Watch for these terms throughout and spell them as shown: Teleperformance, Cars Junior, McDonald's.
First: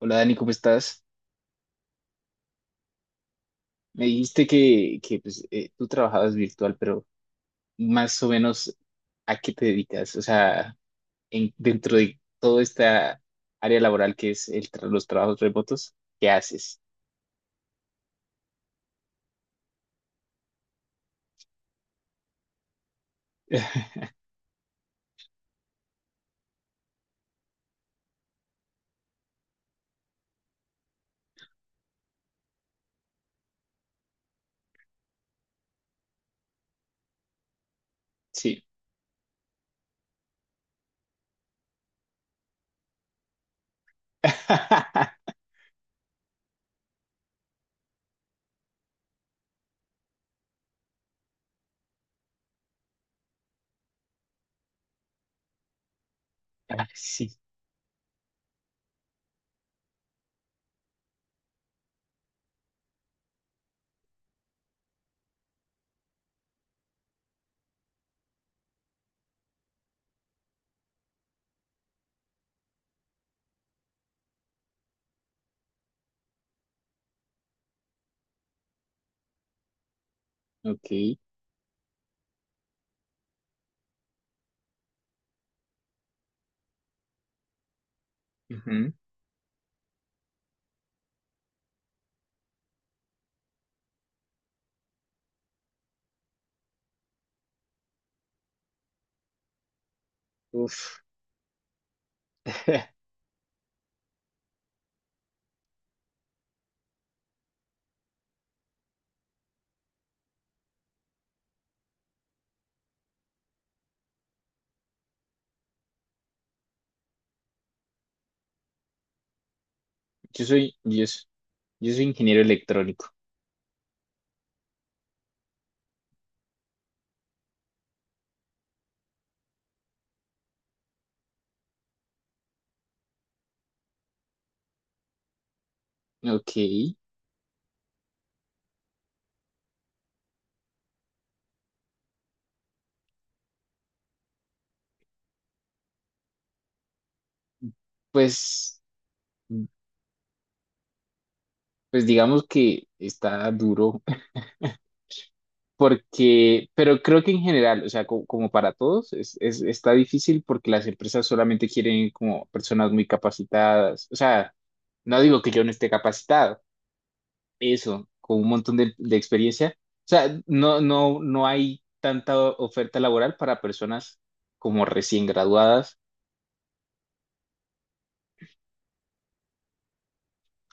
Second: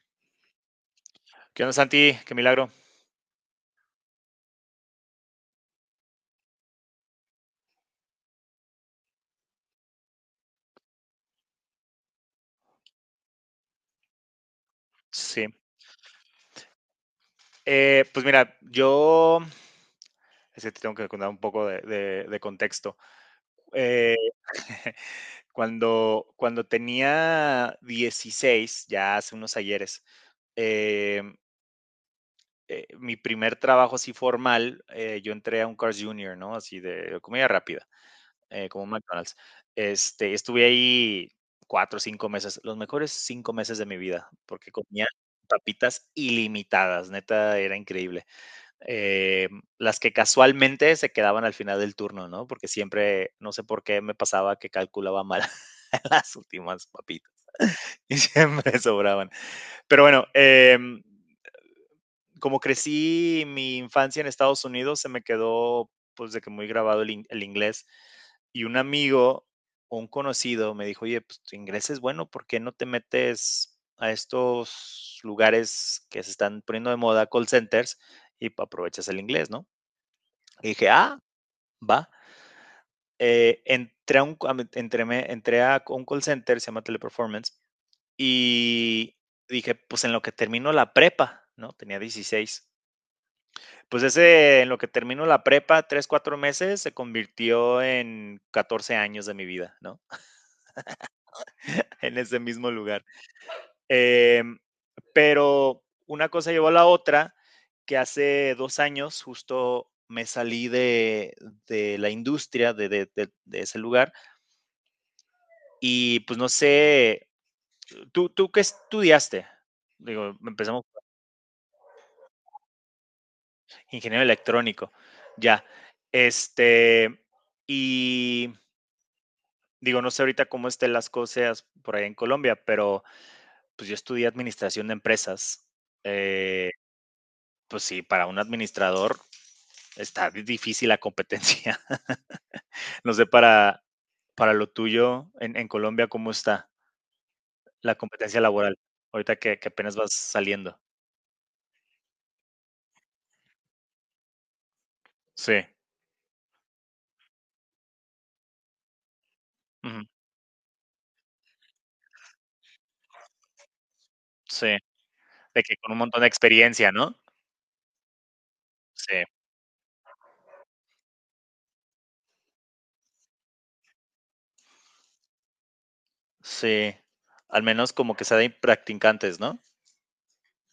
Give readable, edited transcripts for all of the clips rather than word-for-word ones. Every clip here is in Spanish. Hola Dani, ¿cómo estás? ¿Qué onda, Santi? Qué milagro. Me dijiste que tú trabajabas virtual, pero más o menos ¿a qué te dedicas? O sea, dentro de toda esta área laboral que es los trabajos Sí. remotos, ¿qué haces? Pues mira, yo es que te tengo que contar un poco de contexto. Eh, cuando tenía 16, ya hace unos ayeres, eh, mi primer trabajo así formal, yo entré a un Cars Junior, ¿no? Así de comida rápida. Sí. Como un McDonald's. Este, estuve ahí 4 o 5 meses, los mejores 5 meses de mi vida, porque comía papitas ilimitadas, neta, era increíble. Las que casualmente se quedaban al final del turno, ¿no? Porque siempre, no sé por qué me pasaba que calculaba mal las últimas Ah, papitas sí, y siempre sobraban. Pero bueno, como crecí mi infancia en Estados Unidos, se me quedó pues de que muy grabado el inglés. Y un amigo, un conocido, me dijo, oye, pues tu inglés es bueno, ¿por qué no te metes a estos lugares que se están poniendo de moda, call centers, y aprovechas el inglés? ¿No? Y dije, ok. ah, va. Entré a un call center, se llama Teleperformance, Ujú. y dije, pues en lo que termino la prepa, ¿no? Tenía 16. Pues ese, en lo que termino la prepa, 3 o 4 meses, se convirtió en 14 años de mi vida, ¿no? Uf. En ese mismo lugar. Em, pero una cosa llevó a la otra, que hace 2 años justo me salí de la industria, de ese lugar, y, pues, no sé, ¿tú qué estudiaste? Digo, Yo soy, empezamos yo, s- yo soy ingeniero electrónico. ingeniero electrónico, ya. Este, y digo, no sé ahorita cómo estén las cosas por allá en Colombia, pero pues yo estudié administración de empresas. Ok. Eh, pues sí, para un administrador está difícil la competencia. No sé para lo tuyo en Colombia cómo está la competencia laboral, Pues, ahorita que apenas vas saliendo. pues digamos que está duro. Sí, Pero creo que en general, o sea, como, para todos, está ujú, difícil porque las empresas solamente quieren como personas muy capacitadas. O sea, sí, no digo que de yo no que esté con un montón de capacitado, experiencia, ¿no? eso, con un montón de Sí, experiencia. O sea, no hay tanta oferta laboral para personas como recién graduadas. sí, al menos como que sea de practicantes, ¿no?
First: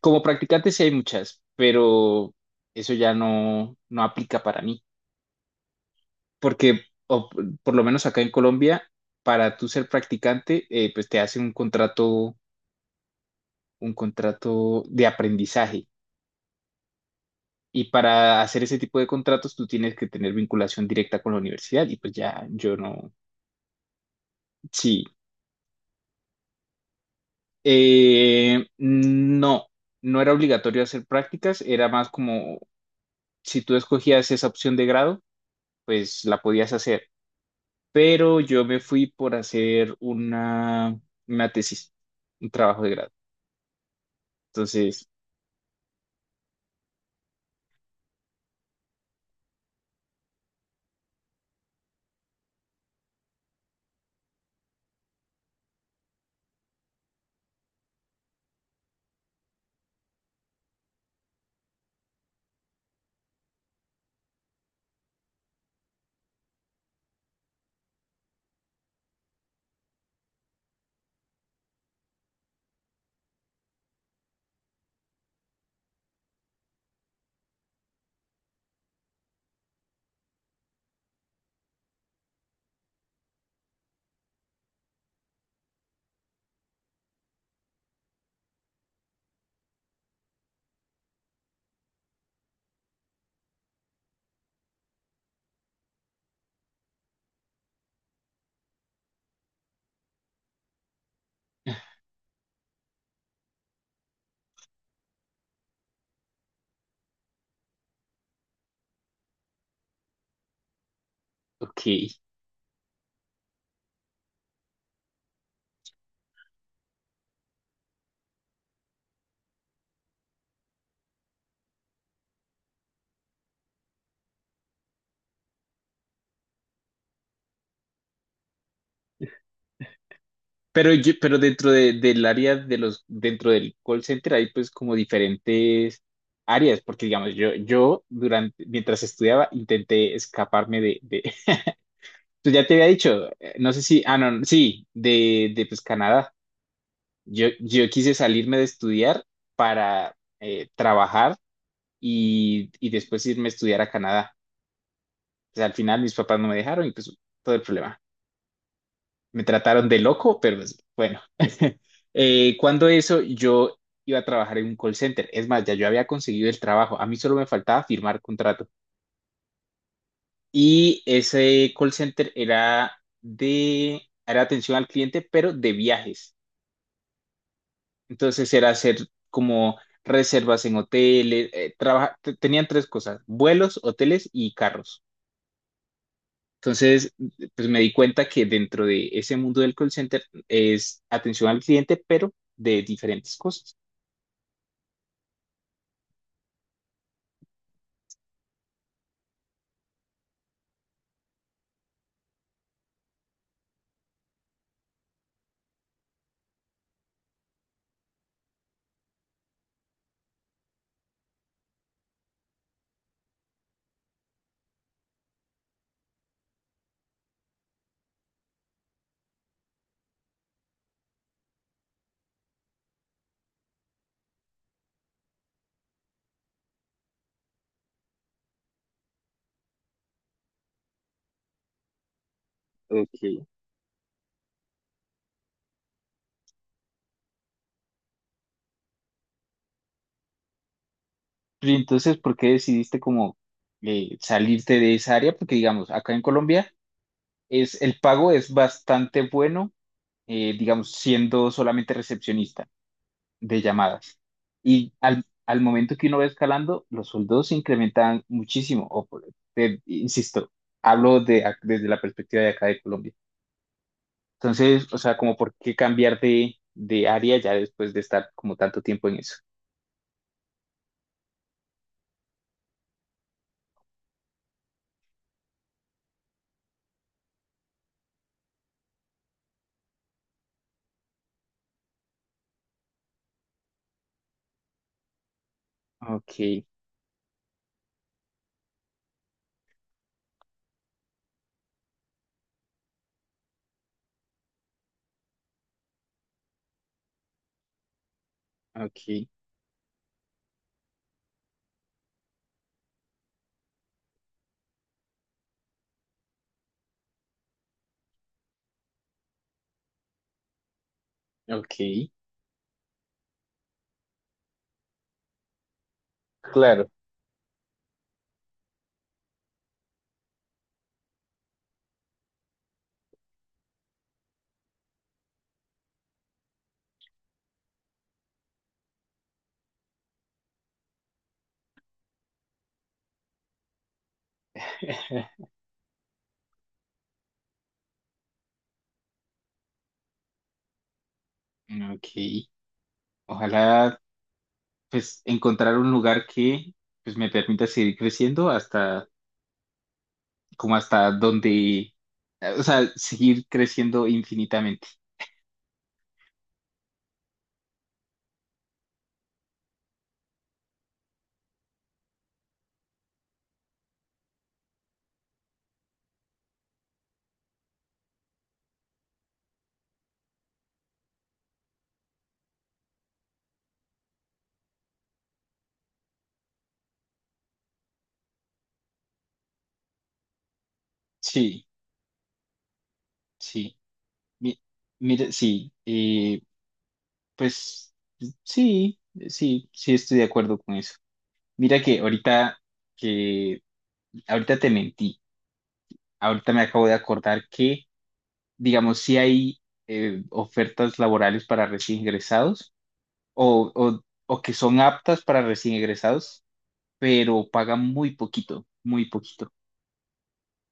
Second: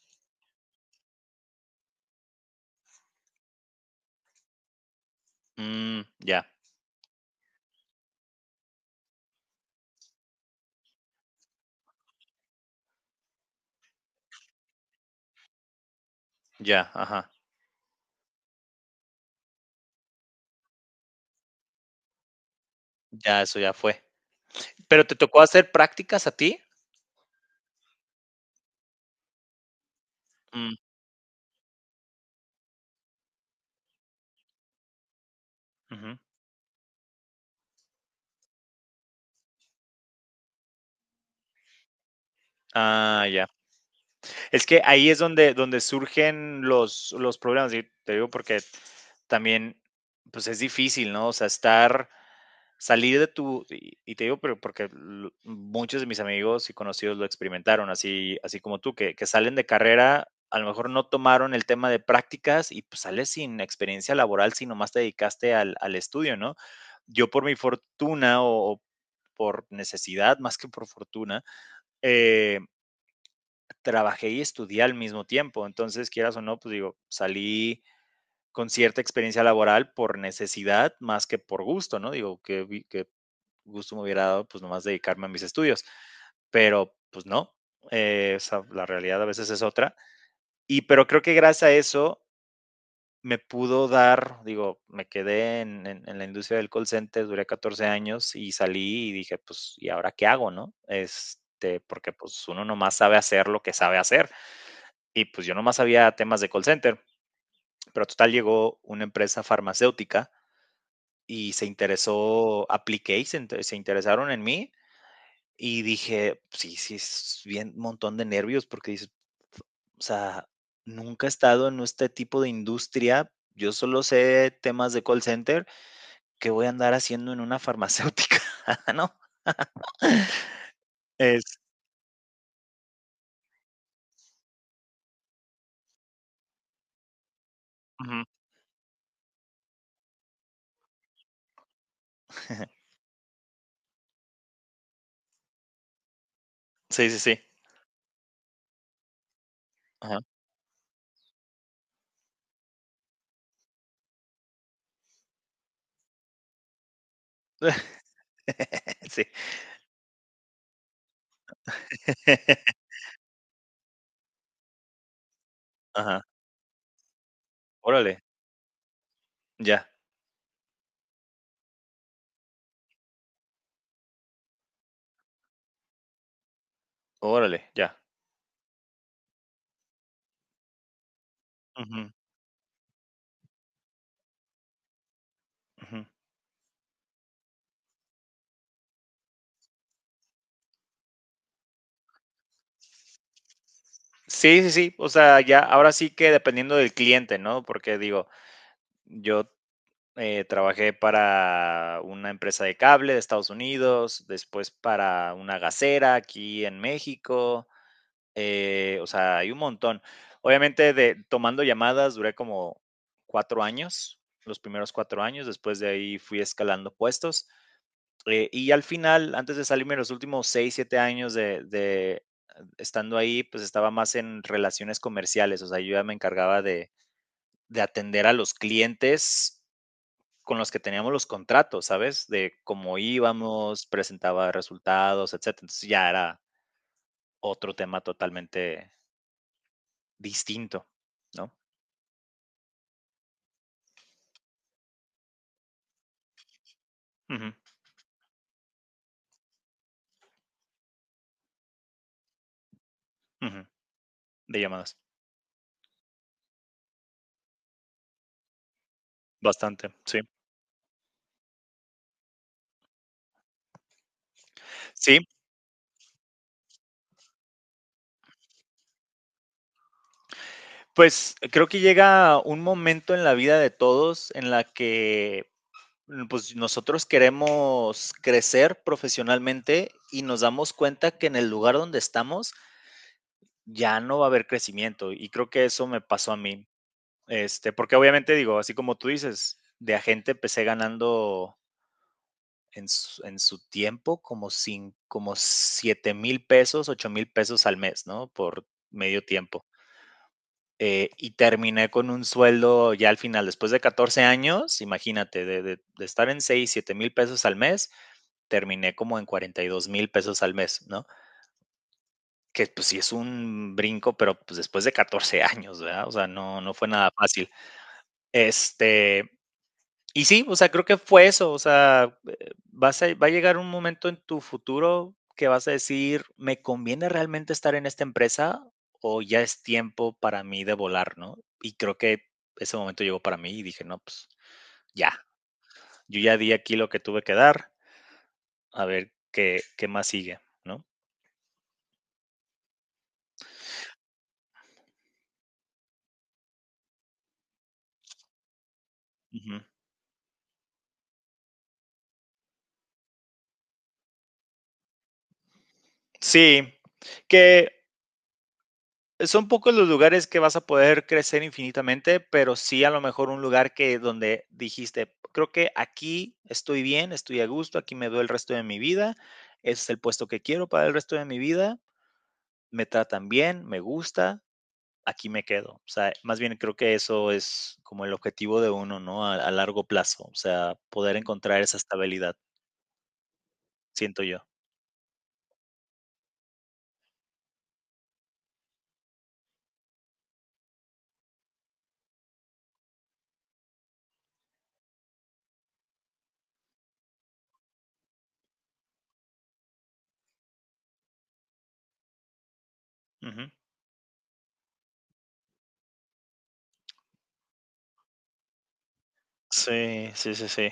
Como practicantes sí hay muchas, pero eso ya no aplica para mí. Mm, ya, Porque o p- por lo menos acá en Colombia, para tú ser practicante, pues te hacen un contrato de aprendizaje. ya, ajá, Y para hacer ese tipo de contratos, tú tienes que tener vinculación directa con la universidad. Y pues ya, yo no. ya, eso ya fue. Sí. ¿Pero te tocó hacer prácticas a ti? No, no era Mm, obligatorio hacer prácticas, era más como si tú escogías esa opción de grado, ujú. pues la podías hacer. Pero yo me fui por hacer una tesis, un trabajo de grado. Ah, ya. Es que Entonces, ahí es donde surgen los problemas, y te digo porque también, pues es difícil, ¿no? O sea, estar, salir de tu, y te digo, pero porque muchos de mis amigos y conocidos lo experimentaron, así, así como tú, que salen de carrera, a lo mejor no tomaron el tema de prácticas y pues sales sin experiencia laboral si nomás te dedicaste al estudio, ¿no? Yo por mi fortuna o, por necesidad más que por fortuna, eh, trabajé y estudié al mismo tiempo. Entonces, quieras o no, pues digo, salí con cierta experiencia laboral por necesidad más que por gusto, ¿no? Digo, qué que gusto me hubiera dado, pues nomás dedicarme a mis estudios, pero pues no, la realidad a veces es otra. Y pero creo que gracias a eso me pudo dar, digo, me quedé en la industria del call center, duré 14 años y salí y dije, pues, ¿y ahora qué hago? ¿No? Este, porque pues uno nomás sabe hacer lo que sabe hacer. Y pues yo nomás sabía temas de call center, pero total llegó una empresa farmacéutica y se ok. interesó, apliqué y se interesaron en mí y dije, sí, sí, es bien un montón de nervios porque dices, o sea, nunca he estado en este tipo de industria. Yo solo sé temas de call center que voy a andar haciendo en una farmacéutica, ¿no? Pero yo, pero Es, dentro del área de los, dentro del call center hay pues como diferentes áreas, porque digamos, yo Ujú. durante, mientras estudiaba intenté escaparme tú ya te había dicho, no sé si, ah, no, sí, de pues Canadá. Sí, sí, sí. Yo quise salirme de estudiar para Ajá. Trabajar y después irme a estudiar a Canadá. Pues al final mis papás no me dejaron y pues todo el problema. Sí. Me trataron de loco, pero pues, bueno. Cuando eso, yo iba a trabajar en un call center. Es más, ya yo había Ajá. conseguido el trabajo. A mí solo me faltaba firmar Órale, contrato. ya. Y ese call center era de, era atención al cliente, pero de viajes. Órale, ya. Entonces era hacer como reservas en hoteles. Eh, Ujú, tenían tres cosas: vuelos, hoteles y carros. ujú. Entonces, pues me di cuenta que dentro de ese mundo del call center es atención al cliente, pero de diferentes cosas. Sí, sí, sí. O sea, ya ahora sí que dependiendo del cliente, ¿no? Porque digo, yo trabajé para una empresa de cable de Estados Unidos, después para una gasera aquí en México, o sea, hay un montón. Obviamente, tomando llamadas duré como 4 años, los primeros 4 años, después de ahí fui escalando puestos. Y al final, antes de salirme, los últimos 6 o 7 años de estando ahí, pues estaba más en relaciones comerciales, o sea, yo ya me encargaba de atender a los clientes con los que teníamos los contratos, ¿sabes? De cómo Ok. íbamos, presentaba resultados, etcétera. Entonces ya era otro tema totalmente distinto, ¿no? Y entonces, ¿por qué decidiste como salirte de esa área? Porque, digamos, acá en Colombia Ujú, es, el pago es bastante bueno, digamos, siendo solamente recepcionista de ujú, llamadas. de Y llamadas. Al momento que uno va escalando, los sueldos se incrementan muchísimo. Bastante, sí. Insisto, hablo de, desde la perspectiva de acá de Colombia. Entonces, o sea, Sí, como por qué cambiar de área ya después de estar como tanto tiempo en eso. pues creo que llega un momento en la vida de todos en la que pues nosotros queremos crecer profesionalmente y nos damos cuenta que en el lugar donde estamos ya no va a haber crecimiento y creo que eso me pasó a Ok, mí. Este, porque obviamente digo, así como tú dices, de agente empecé ganando en su tiempo como, sin, como 7 mil pesos, 8,000 pesos al mes, ¿no? Por medio ok, tiempo. Y terminé con un sueldo ya al final, después de 14 años, imagínate, de estar en 6,000 o 7,000 pesos al mes, terminé como en 42,000 pesos al mes, ¿no? ok, Que pues sí es un brinco, pero pues después de 14 años, ¿verdad? O sea, no, no claro, fue nada fácil. Este, y sí, o sea, creo que fue eso, o sea, vas a va a llegar un momento en tu futuro que vas a decir, ¿me conviene realmente estar en esta empresa o ya es tiempo para mí de volar? ¿No? Y creo que ese momento llegó para mí y dije, no, pues ya, yo ya di aquí lo que tuve que dar, a ver qué más sigue, ¿no? ok. Ojalá pues encontrar un lugar que pues me permita seguir creciendo hasta Ujú. como hasta donde, o sea, seguir creciendo infinitamente. Sí, que son pocos los lugares que vas a poder crecer infinitamente, pero sí a lo mejor un lugar que donde dijiste, creo que aquí estoy bien, estoy a gusto, aquí me veo el resto de mi vida, ese es el puesto que quiero para el resto de mi vida, me tratan bien, me gusta, aquí me quedo. O sea, más bien creo que eso es como el objetivo de uno, ¿no? A largo plazo, o sea, poder encontrar Sí, esa estabilidad, sí. siento yo. Mi- Mira, sí, pues sí, sí estoy de acuerdo con eso. Mira que ahorita que ahorita te mentí. Ahorita me acabo de acordar que, digamos, si hay ofertas laborales para recién ingresados Ujú. o, o, o que son aptas para recién ingresados, pero pagan muy poquito, muy poquito. Sí, sí, sí, sí.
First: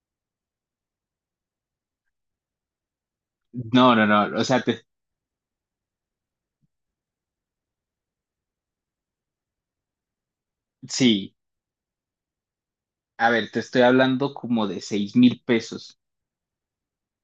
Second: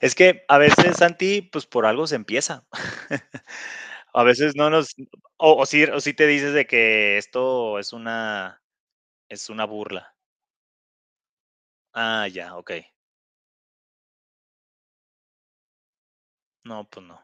Es que a veces, Santi, pues por algo se empieza. No, no, A no. O veces sea, no nos o sí o sí te dices de que esto es una burla. sí. Ah, ya, okey. A ver, te estoy hablando como de 6000 pesos. No, pues no.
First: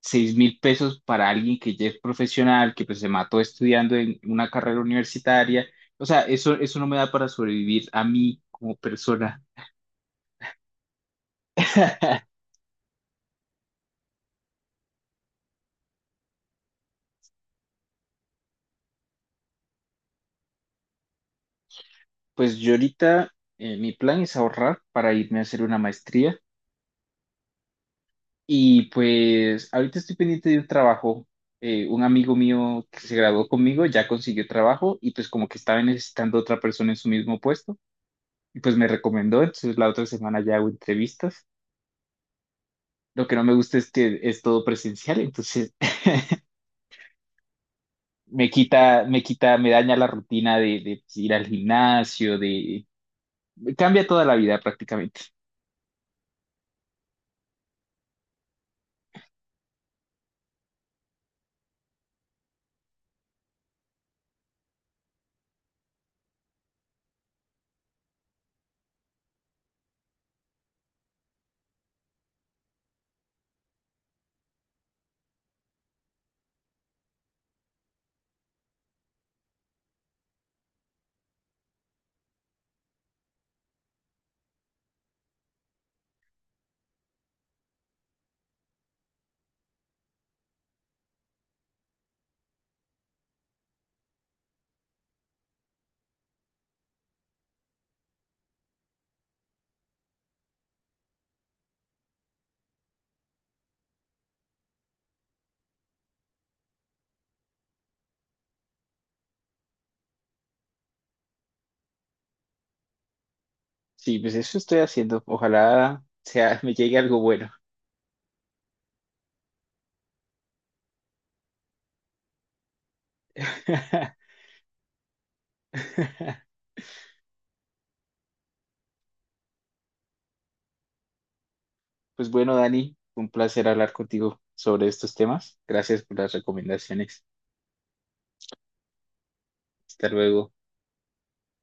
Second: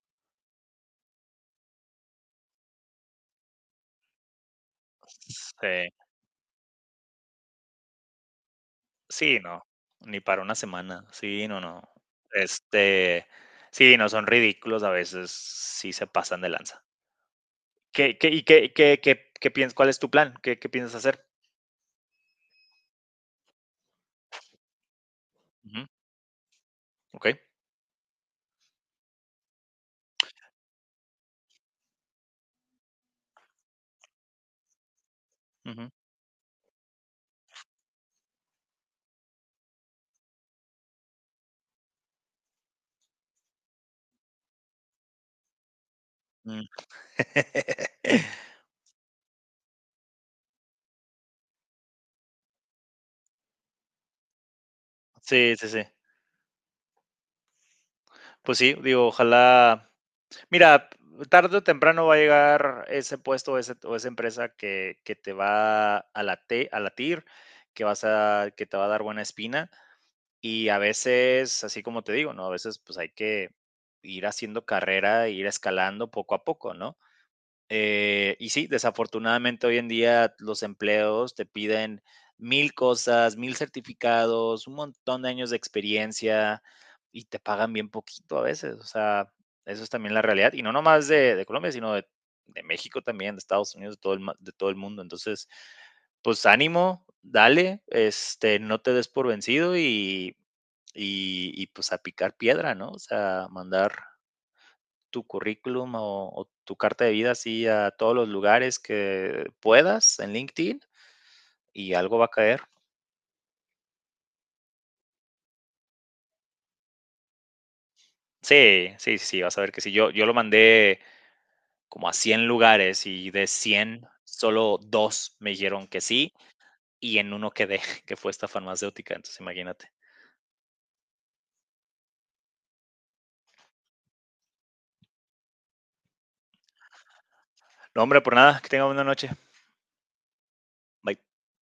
Seis mil pesos para alguien que ya es profesional, que pues se mató estudiando en una carrera universitaria. Sí. O sea, eso no me da para sobrevivir a mí como Sí, persona. no, ni para una semana. Sí, no, no. Este, sí, no, son ridículos a veces, sí se pasan de lanza. ¿Qué qué y qué qué qué qué piensas? ¿Cuál es tu plan? ¿Qué piensas hacer? Pues yo ahorita mi plan es ahorrar para irme a hacer una Ujú, maestría okey. y pues ahorita estoy pendiente de un trabajo. Un amigo mío que se graduó conmigo ya consiguió trabajo y pues como que estaba Ujú, necesitando otra persona en su mismo puesto y pues me recomendó, entonces la otra semana ya hago entrevistas. Lo que no me gusta es que es todo presencial, entonces mm. Me quita, me daña la rutina de ir al gimnasio, de... Cambia toda la vida prácticamente. Sí, sí, sí. Pues sí, digo, ojalá mira, tarde o temprano va a llegar ese puesto o ese o esa empresa que te va a late a latir, que vas a que te va a dar buena espina. Y a veces, así como te digo, ¿no? A veces, pues, hay que ir haciendo carrera, ir escalando poco a poco, ¿no? Y sí, desafortunadamente hoy en día los empleos te piden mil cosas, mil certificados, un montón de años de experiencia y te pagan bien poquito a veces. O sea, eso es también la realidad. Y no nomás de Colombia, sino México también, de Estados Unidos, de todo el mundo. Entonces, pues ánimo, dale, este, no te des por vencido y pues a picar piedra, ¿no? O sea, mandar tu currículum o tu carta de vida así a todos los lugares que puedas en LinkedIn y algo va a caer. Sí, pues eso estoy haciendo. Ojalá sea, me llegue algo bueno. Sí, sí, sí, vas a ver que sí. Yo lo mandé como a 100 lugares y de 100 solo dos me dijeron que sí y en uno quedé, que fue esta farmacéutica. Entonces, imagínate. Pues bueno, Dani, un placer hablar contigo sobre estos temas. Gracias por las recomendaciones. No, hombre, por nada, que tenga buena noche. Hasta luego. Bye.